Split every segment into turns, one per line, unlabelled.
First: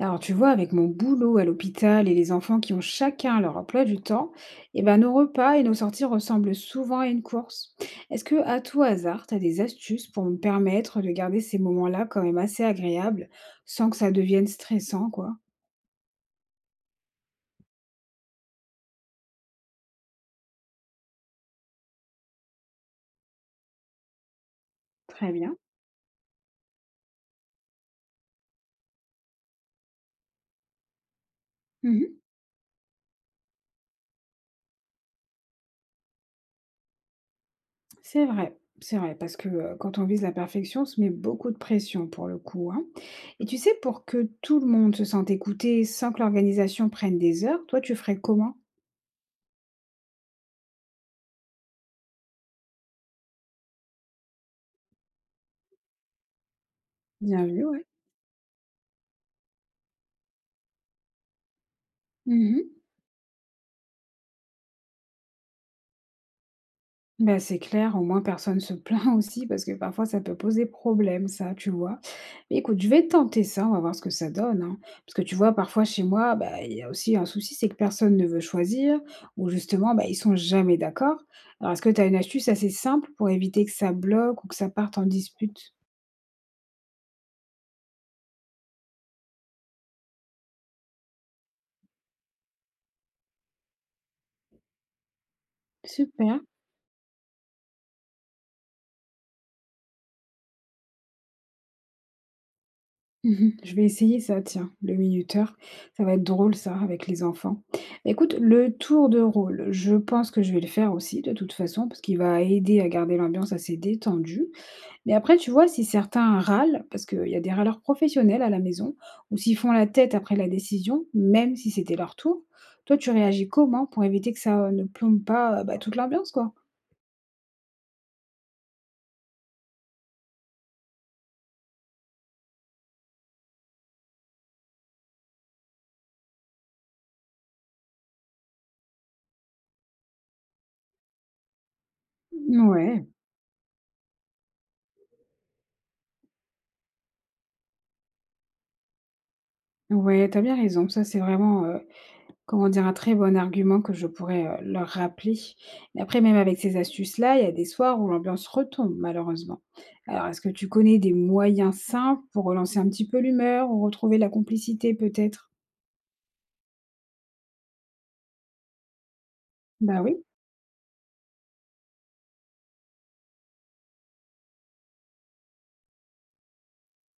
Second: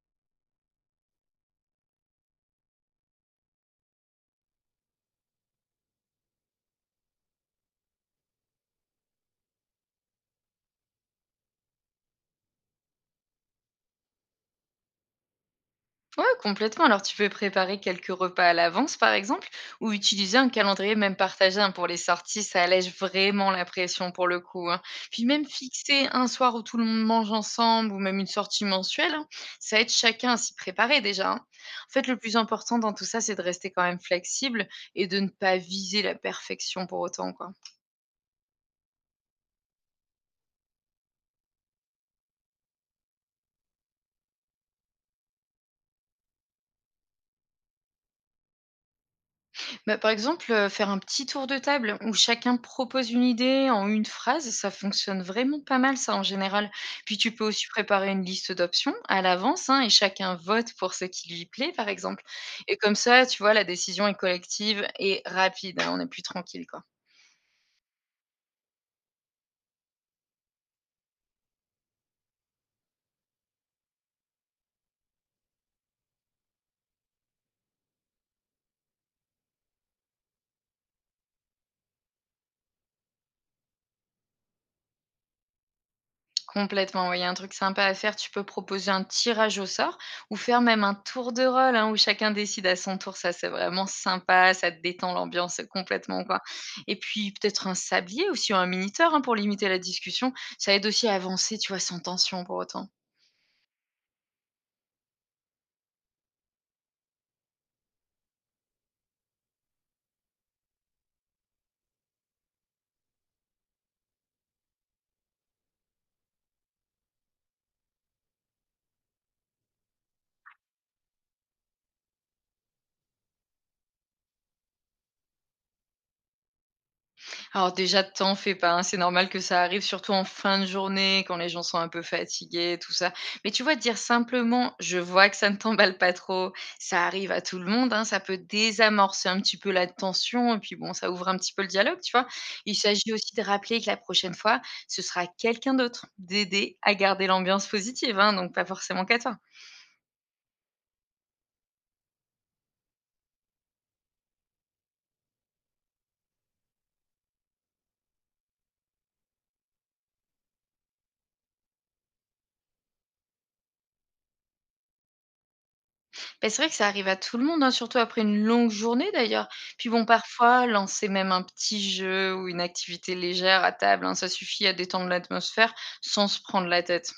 Alors, tu vois, avec mon boulot à l'hôpital et les enfants qui ont chacun leur emploi du temps, eh ben, nos repas et nos sorties ressemblent souvent à une course. Est-ce que, à tout hasard, tu as des astuces pour me permettre de garder ces moments-là quand même assez agréables, sans que ça devienne stressant, quoi?
Ouais, complètement. Alors, tu peux préparer quelques repas à l'avance, par exemple, ou utiliser un calendrier même partagé hein, pour les sorties. Ça allège vraiment la pression pour le coup. Hein. Puis
Très
même
bien.
fixer un soir où tout le monde mange ensemble, ou même une sortie mensuelle, hein, ça aide chacun à s'y préparer déjà. Hein. En fait,
Mhm.
le plus important dans tout ça, c'est de rester quand même flexible et de ne pas viser la perfection pour autant, quoi.
C'est vrai, c'est vrai, parce que quand on vise la perfection, on se met beaucoup de pression pour le coup, hein. Et tu sais, pour que tout le monde se sente écouté sans que l'organisation prenne des heures, toi, tu ferais comment?
Bah, par exemple, faire un petit tour de table où chacun propose une idée en une phrase, ça fonctionne vraiment pas mal ça en général. Puis tu
Bien
peux
vu,
aussi
ouais.
préparer une liste d'options à l'avance, hein, et chacun vote pour ce qui lui plaît par exemple.
Mhm.
Et comme ça, tu vois, la décision est collective et rapide, hein, on est plus tranquille, quoi.
Ben c'est clair, au moins personne se plaint aussi parce que parfois ça peut poser problème, ça, tu vois. Mais écoute, je vais tenter ça, on va voir ce que ça donne, hein. Parce que tu vois, parfois chez moi, bah, il y a aussi un souci, c'est que personne ne veut choisir ou justement, bah, ils sont jamais d'accord. Alors, est-ce que tu as une astuce assez simple pour éviter que ça bloque ou que ça parte en dispute?
Complètement, oui, il y a un truc sympa à faire. Tu peux proposer un tirage au sort ou faire même un tour de rôle hein, où chacun décide à son tour. Ça, c'est vraiment sympa. Ça te détend l'ambiance complètement,
Super.
quoi. Et puis, peut-être un sablier aussi ou un minuteur hein, pour limiter la discussion. Ça aide aussi à avancer, tu vois, sans tension pour autant.
Mmh. Je vais essayer ça, tiens, le minuteur. Ça va être drôle ça, avec les enfants. Écoute, le tour de rôle, je pense que je vais le faire aussi de toute façon, parce qu'il va aider à garder l'ambiance assez détendue. Mais après, tu vois, si certains râlent, parce qu'il y a des râleurs professionnels à la maison, ou s'ils font la tête après la décision, même si c'était leur tour, toi, tu réagis comment pour éviter que ça, ne plombe pas, bah, toute l'ambiance, quoi?
Alors déjà, t'en fais pas, hein, c'est normal que ça arrive, surtout en fin de journée, quand les gens sont un peu fatigués, tout ça. Mais tu vois, dire simplement: «Je vois que ça ne t'emballe pas trop», ça arrive à tout le monde, hein, ça peut désamorcer un petit peu la tension et puis bon, ça ouvre un petit peu le dialogue, tu vois? Il
Ouais,
s'agit aussi de rappeler que la prochaine fois, ce sera quelqu'un d'autre, d'aider à garder l'ambiance positive, hein, donc pas forcément qu'à toi.
ouais, t'as bien raison. Ça, c'est vraiment, comment dire? Un très bon argument que je pourrais, leur rappeler. Mais après même avec ces astuces-là, il y a des soirs où l'ambiance retombe malheureusement. Alors est-ce que tu connais des moyens simples pour relancer un petit peu l'humeur ou retrouver la complicité peut-être?
Ben c'est vrai que ça arrive à tout le monde, hein, surtout après une longue journée d'ailleurs. Puis
Bah
bon,
oui.
parfois, lancer même un petit jeu ou une activité légère à table, hein, ça suffit à détendre l'atmosphère sans se prendre la tête.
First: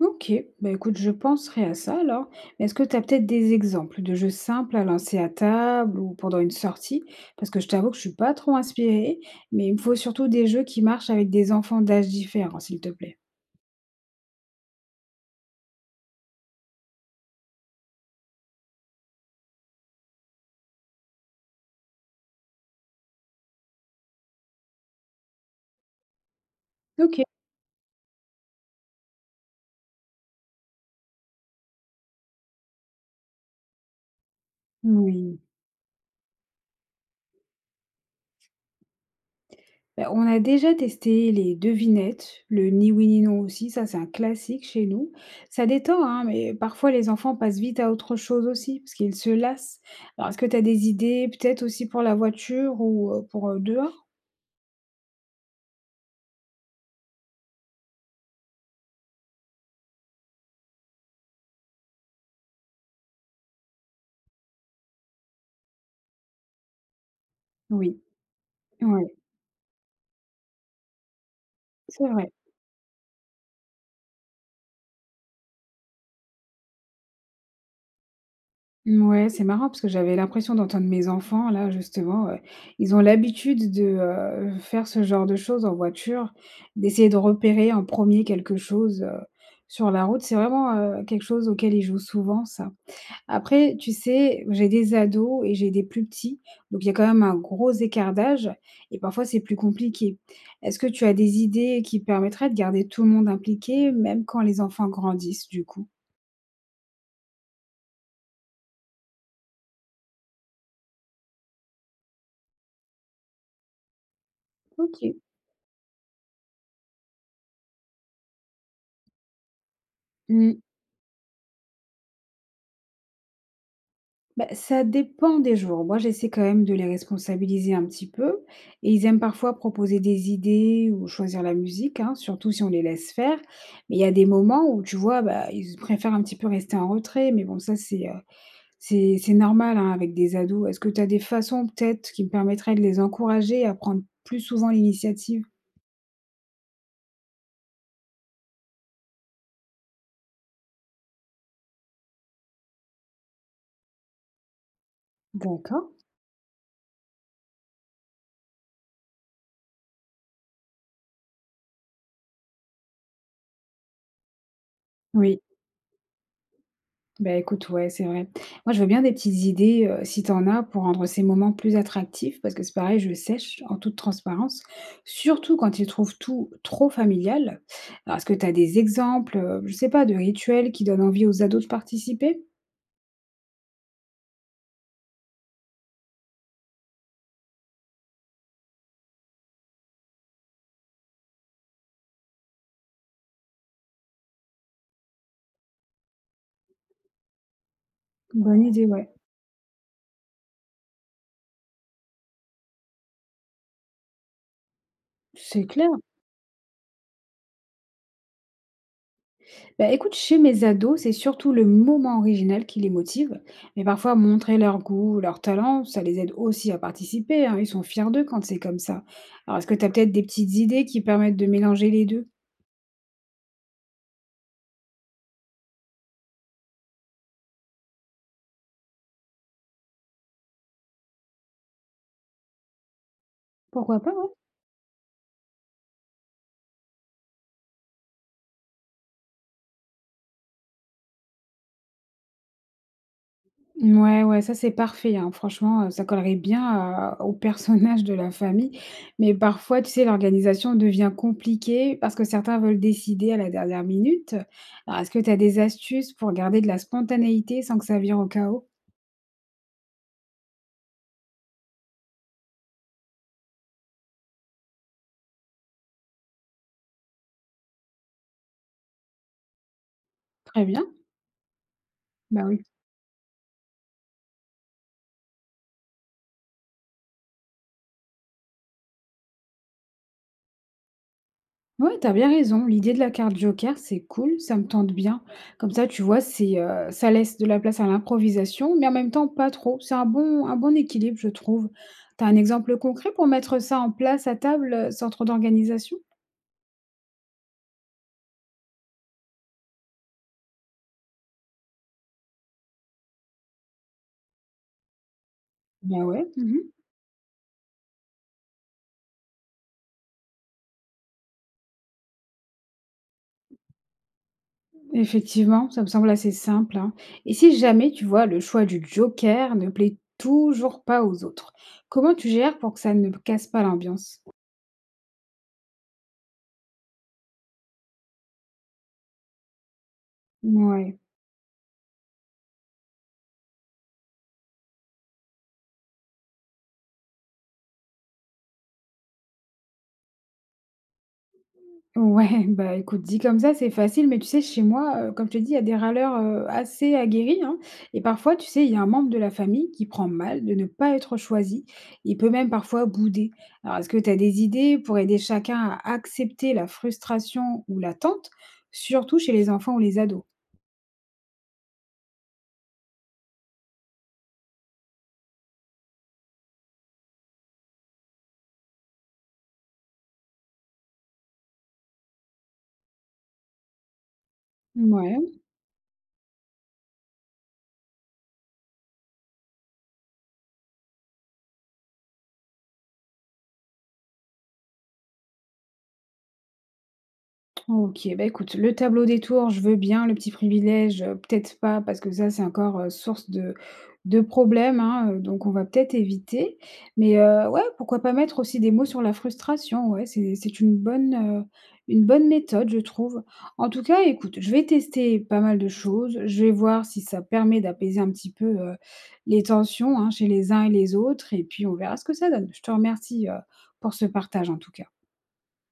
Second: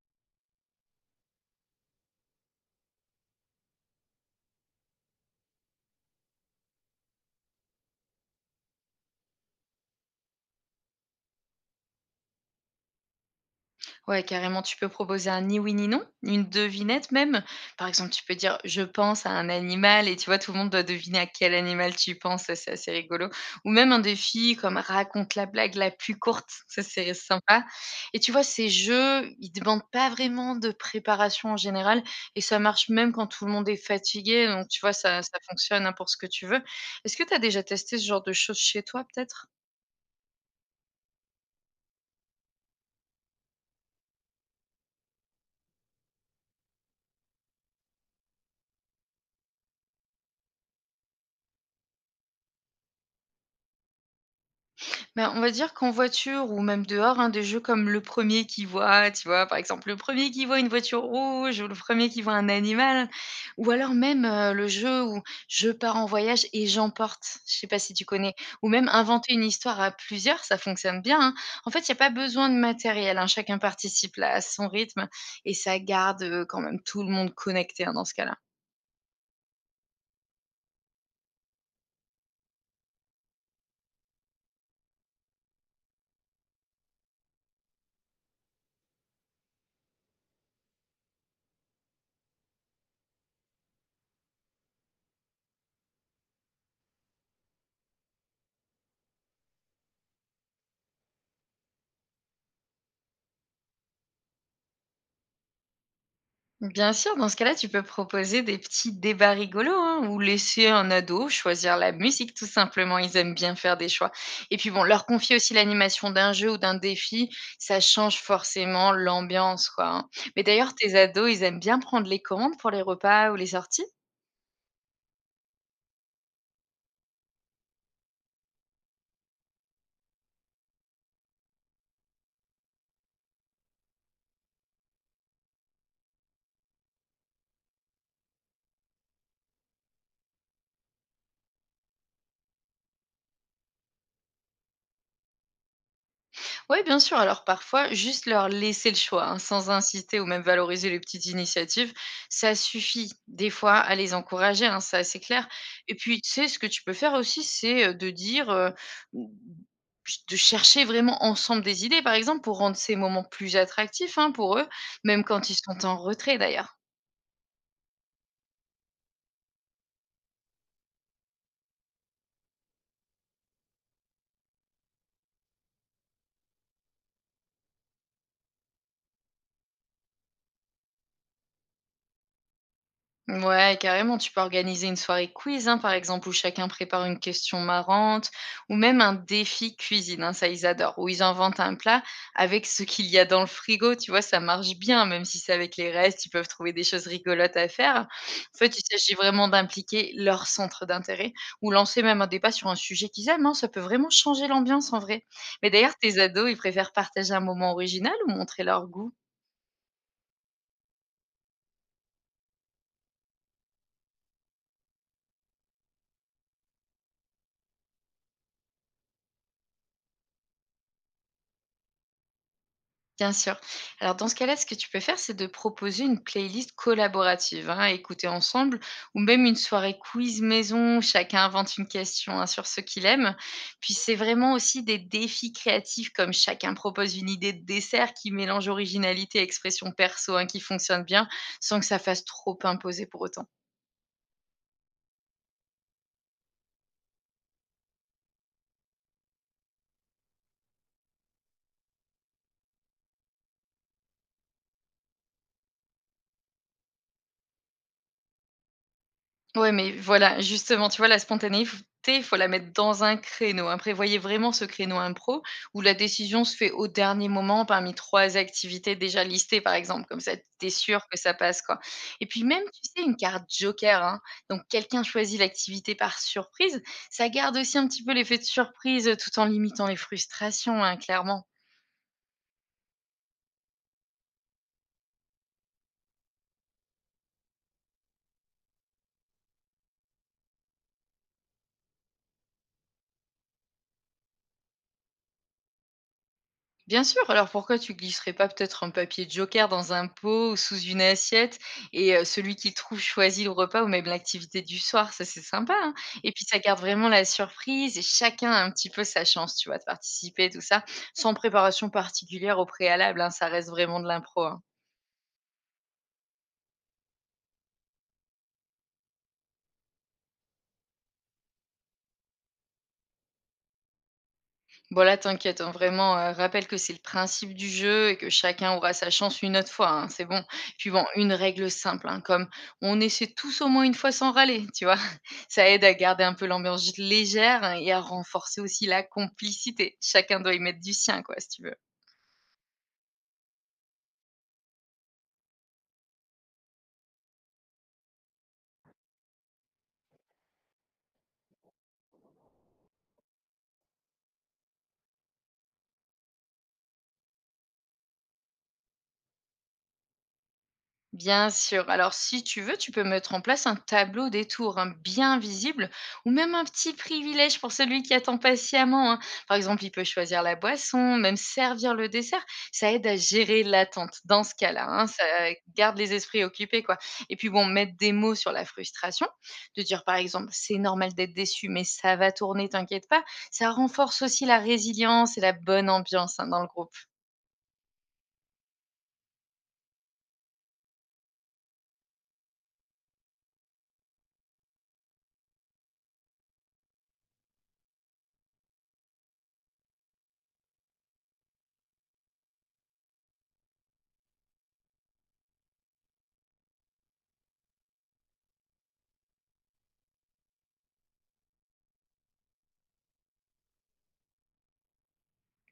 OK. Bah écoute, je penserai à ça alors. Mais est-ce que tu as peut-être des exemples de jeux simples à lancer à table ou pendant une sortie? Parce que je t'avoue que je suis pas trop inspirée, mais il me faut surtout des jeux qui marchent avec des enfants d'âges différents, s'il te plaît.
Ouais, carrément, tu peux proposer un ni oui ni non, une devinette même. Par exemple, tu peux dire je pense à un animal et tu vois, tout le monde doit deviner à quel animal tu penses, ça, c'est assez rigolo. Ou même un défi comme raconte la blague la plus courte, ça c'est
OK.
sympa. Et tu vois, ces jeux, ils demandent pas vraiment de préparation en général et ça marche même quand tout le monde est fatigué, donc tu vois, ça
Oui.
fonctionne hein, pour ce que tu veux. Est-ce que tu as déjà testé ce genre de choses chez toi peut-être?
Bah, on a déjà testé les devinettes, le ni oui ni non aussi, ça c'est un classique chez nous. Ça détend, hein, mais parfois les enfants passent vite à autre chose aussi, parce qu'ils se lassent. Alors est-ce que tu as des idées peut-être aussi pour la voiture ou pour dehors?
Bah, on va dire qu'en voiture ou même dehors, hein, des jeux comme le premier qui voit, tu vois? Par exemple, le premier qui voit une voiture rouge ou le premier qui voit un animal ou alors même, le jeu où je pars en voyage et j'emporte. Je sais pas si
Oui,
tu connais? Ou même
ouais,
inventer une histoire à plusieurs, ça fonctionne bien, hein. En fait, il y a
c'est
pas
vrai.
besoin de matériel, hein, chacun participe là à son rythme et ça garde, quand même tout le monde connecté, hein, dans ce cas-là.
Ouais, c'est marrant parce que j'avais l'impression d'entendre mes enfants, là, justement, ils ont l'habitude de faire ce genre de choses en voiture, d'essayer de repérer en premier quelque chose sur la route. C'est vraiment quelque chose auquel ils jouent souvent, ça. Après, tu sais, j'ai des ados et j'ai des plus petits, donc il y a quand même un gros écart d'âge et parfois c'est plus compliqué. Est-ce que tu as des idées qui permettraient de garder tout le monde impliqué, même quand les enfants grandissent, du coup?
Bien sûr, dans ce cas-là, tu peux proposer des petits débats rigolos hein, ou laisser un ado choisir la musique tout simplement. Ils aiment bien faire des choix. Et puis bon,
OK.
leur confier aussi l'animation d'un jeu ou d'un défi, ça change forcément l'ambiance. Quoi. Hein. Mais
Mm.
d'ailleurs, tes ados, ils aiment bien prendre les commandes pour les repas ou les sorties.
Bah, ça dépend des jours. Moi, j'essaie quand même de les responsabiliser un petit peu. Et ils aiment parfois proposer des idées ou choisir la musique, hein, surtout si on les laisse faire. Mais il y a des moments où, tu vois, bah, ils préfèrent un petit peu rester en retrait. Mais bon, ça, c'est c'est normal, hein, avec des ados. Est-ce que tu as des façons peut-être qui me permettraient de les encourager à prendre plus souvent l'initiative?
Oui, bien sûr. Alors parfois, juste leur laisser le choix, hein, sans insister ou même valoriser les petites initiatives, ça suffit des fois à les encourager, hein, ça c'est clair.
D'accord.
Et puis, tu sais, ce que tu peux faire aussi, c'est de dire, ou- de chercher vraiment ensemble des idées, par exemple, pour rendre ces moments plus attractifs hein, pour eux, même
Oui.
quand ils sont en retrait d'ailleurs.
Bah, écoute, ouais, c'est vrai. Moi, je veux bien des petites idées, si tu en as, pour rendre ces moments plus attractifs, parce que c'est pareil, je sèche en toute transparence, surtout quand ils trouvent tout trop familial. Alors, est-ce que tu as des exemples, je sais pas, de rituels qui donnent envie aux ados de participer?
Ouais, carrément, tu peux organiser une soirée quiz, hein, par exemple, où chacun prépare une question marrante, ou même un défi cuisine, hein, ça ils adorent, où ils inventent un plat avec ce qu'il y a dans le frigo, tu vois, ça marche bien, même si c'est avec les restes, ils peuvent trouver des choses rigolotes à faire. En
Bonne
fait, il
idée, ouais.
s'agit vraiment d'impliquer leur centre d'intérêt, ou lancer même un débat sur un sujet qu'ils aiment, hein, ça peut vraiment changer l'ambiance en vrai.
C'est
Mais
clair.
d'ailleurs, tes ados, ils préfèrent partager un moment original ou montrer leur goût?
Bah, écoute, chez mes ados, c'est surtout le moment original qui les motive. Mais parfois, montrer leur goût, leur talent, ça les aide aussi à participer, hein. Ils sont fiers d'eux quand c'est comme ça. Alors, est-ce que tu as peut-être des petites idées qui permettent de mélanger les deux?
Bien sûr. Alors dans ce cas-là, ce que tu peux faire, c'est de proposer une playlist collaborative, hein, à écouter ensemble, ou même une soirée quiz maison, où chacun invente une question hein, sur ce qu'il aime. Puis
Pourquoi pas,
c'est
ouais.
vraiment aussi des défis créatifs, comme chacun propose une idée de dessert qui mélange originalité et expression perso, hein, qui fonctionne bien, sans que ça fasse trop imposer pour autant.
Ouais, ouais, ça c'est parfait, hein. Franchement, ça collerait bien à- au personnage de la famille. Mais parfois, tu sais, l'organisation devient compliquée parce que certains veulent décider à la dernière minute. Alors, est-ce que tu as des astuces pour garder de la spontanéité sans que ça vire au chaos?
Ouais, mais voilà, justement, tu vois, la spontanéité, il faut la mettre dans un créneau, hein. Prévoyez vraiment ce créneau impro où la décision se fait au dernier moment parmi 3 activités déjà listées, par exemple. Comme ça,
Très
tu es
bien.
sûr que ça passe, quoi. Et
Bah
puis
oui.
même, tu sais, une carte joker, hein, donc quelqu'un choisit l'activité par surprise, ça garde aussi un petit peu l'effet de surprise, tout en limitant les frustrations, hein, clairement.
Ouais, t'as bien raison. L'idée de la carte joker, c'est cool, ça me tente bien. Comme ça, tu vois, c'est, ça laisse de la place à l'improvisation, mais en même temps pas trop. C'est un bon équilibre, je trouve. T'as un exemple concret pour mettre ça en place à table, sans trop d'organisation?
Bien sûr, alors pourquoi tu glisserais pas peut-être un papier joker dans un pot ou sous une assiette et celui qui trouve choisit le repas ou même l'activité du soir, ça c'est sympa, hein?
Ben ouais,
Et puis
mmh.
ça garde vraiment la surprise et chacun a un petit peu sa chance, tu vois, de participer tout ça, sans préparation particulière au préalable, hein, ça reste vraiment de l'impro, hein.
Effectivement, ça me semble assez simple, hein. Et si jamais, tu vois, le choix du joker ne plaît toujours pas aux autres, comment tu gères pour que ça ne casse pas l'ambiance?
Bon là, t'inquiète, hein, vraiment, rappelle que c'est le principe du jeu et que chacun aura sa chance une autre fois, hein, c'est bon. Puis
Ouais.
bon, une règle simple, hein, comme: «On essaie tous au moins une fois sans râler», tu vois? Ça aide à garder un peu l'ambiance légère hein, et à renforcer aussi la complicité. Chacun doit y mettre du sien quoi, si tu veux.
Ouais, bah, écoute, dit comme ça, c'est facile, mais tu sais, chez moi, comme je te dis, il y a des râleurs, assez aguerris, hein, et parfois, tu sais, il y a un membre de la famille qui prend mal de ne pas être choisi. Il peut même parfois bouder. Alors, est-ce que tu as des idées pour aider chacun à accepter la frustration ou l'attente, surtout chez les enfants ou les ados?
Bien sûr. Alors, si tu veux, tu peux mettre en place un tableau des tours hein, bien visible ou même un petit privilège pour celui qui attend patiemment. Hein. Par exemple, il peut choisir la boisson, même servir le dessert. Ça aide à gérer l'attente dans ce cas-là. Hein, Ça
Ouais.
garde les esprits occupés. Quoi. Et puis, bon, mettre des mots sur la frustration, de dire par exemple, c'est normal d'être déçu, mais ça va tourner, t'inquiète pas. Ça renforce aussi la résilience et la bonne ambiance hein, dans le groupe.
OK, bah, écoute, le tableau des tours, je veux bien, le petit privilège, peut-être pas parce que ça, c'est encore, source de problèmes, hein, donc on va peut-être éviter. Mais, ouais, pourquoi pas mettre aussi des mots sur la frustration, ouais, c'est une bonne méthode, je trouve. En tout cas, écoute, je vais tester pas mal de choses, je vais voir si ça permet d'apaiser un petit peu, les tensions, hein, chez les uns et les autres et puis on verra ce que ça donne. Je te remercie, pour ce partage, en tout cas.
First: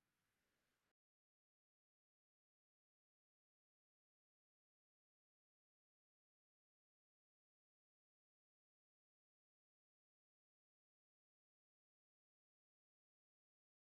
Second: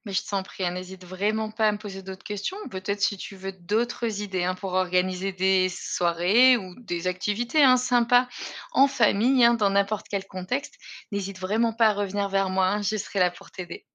Mais je t'en prie, hein, n'hésite vraiment pas à me poser d'autres questions. Peut-être si tu veux d'autres idées hein, pour organiser des soirées ou des activités hein, sympas en famille, hein, dans n'importe quel contexte, n'hésite vraiment pas à revenir vers moi. Hein, je serai là pour t'aider.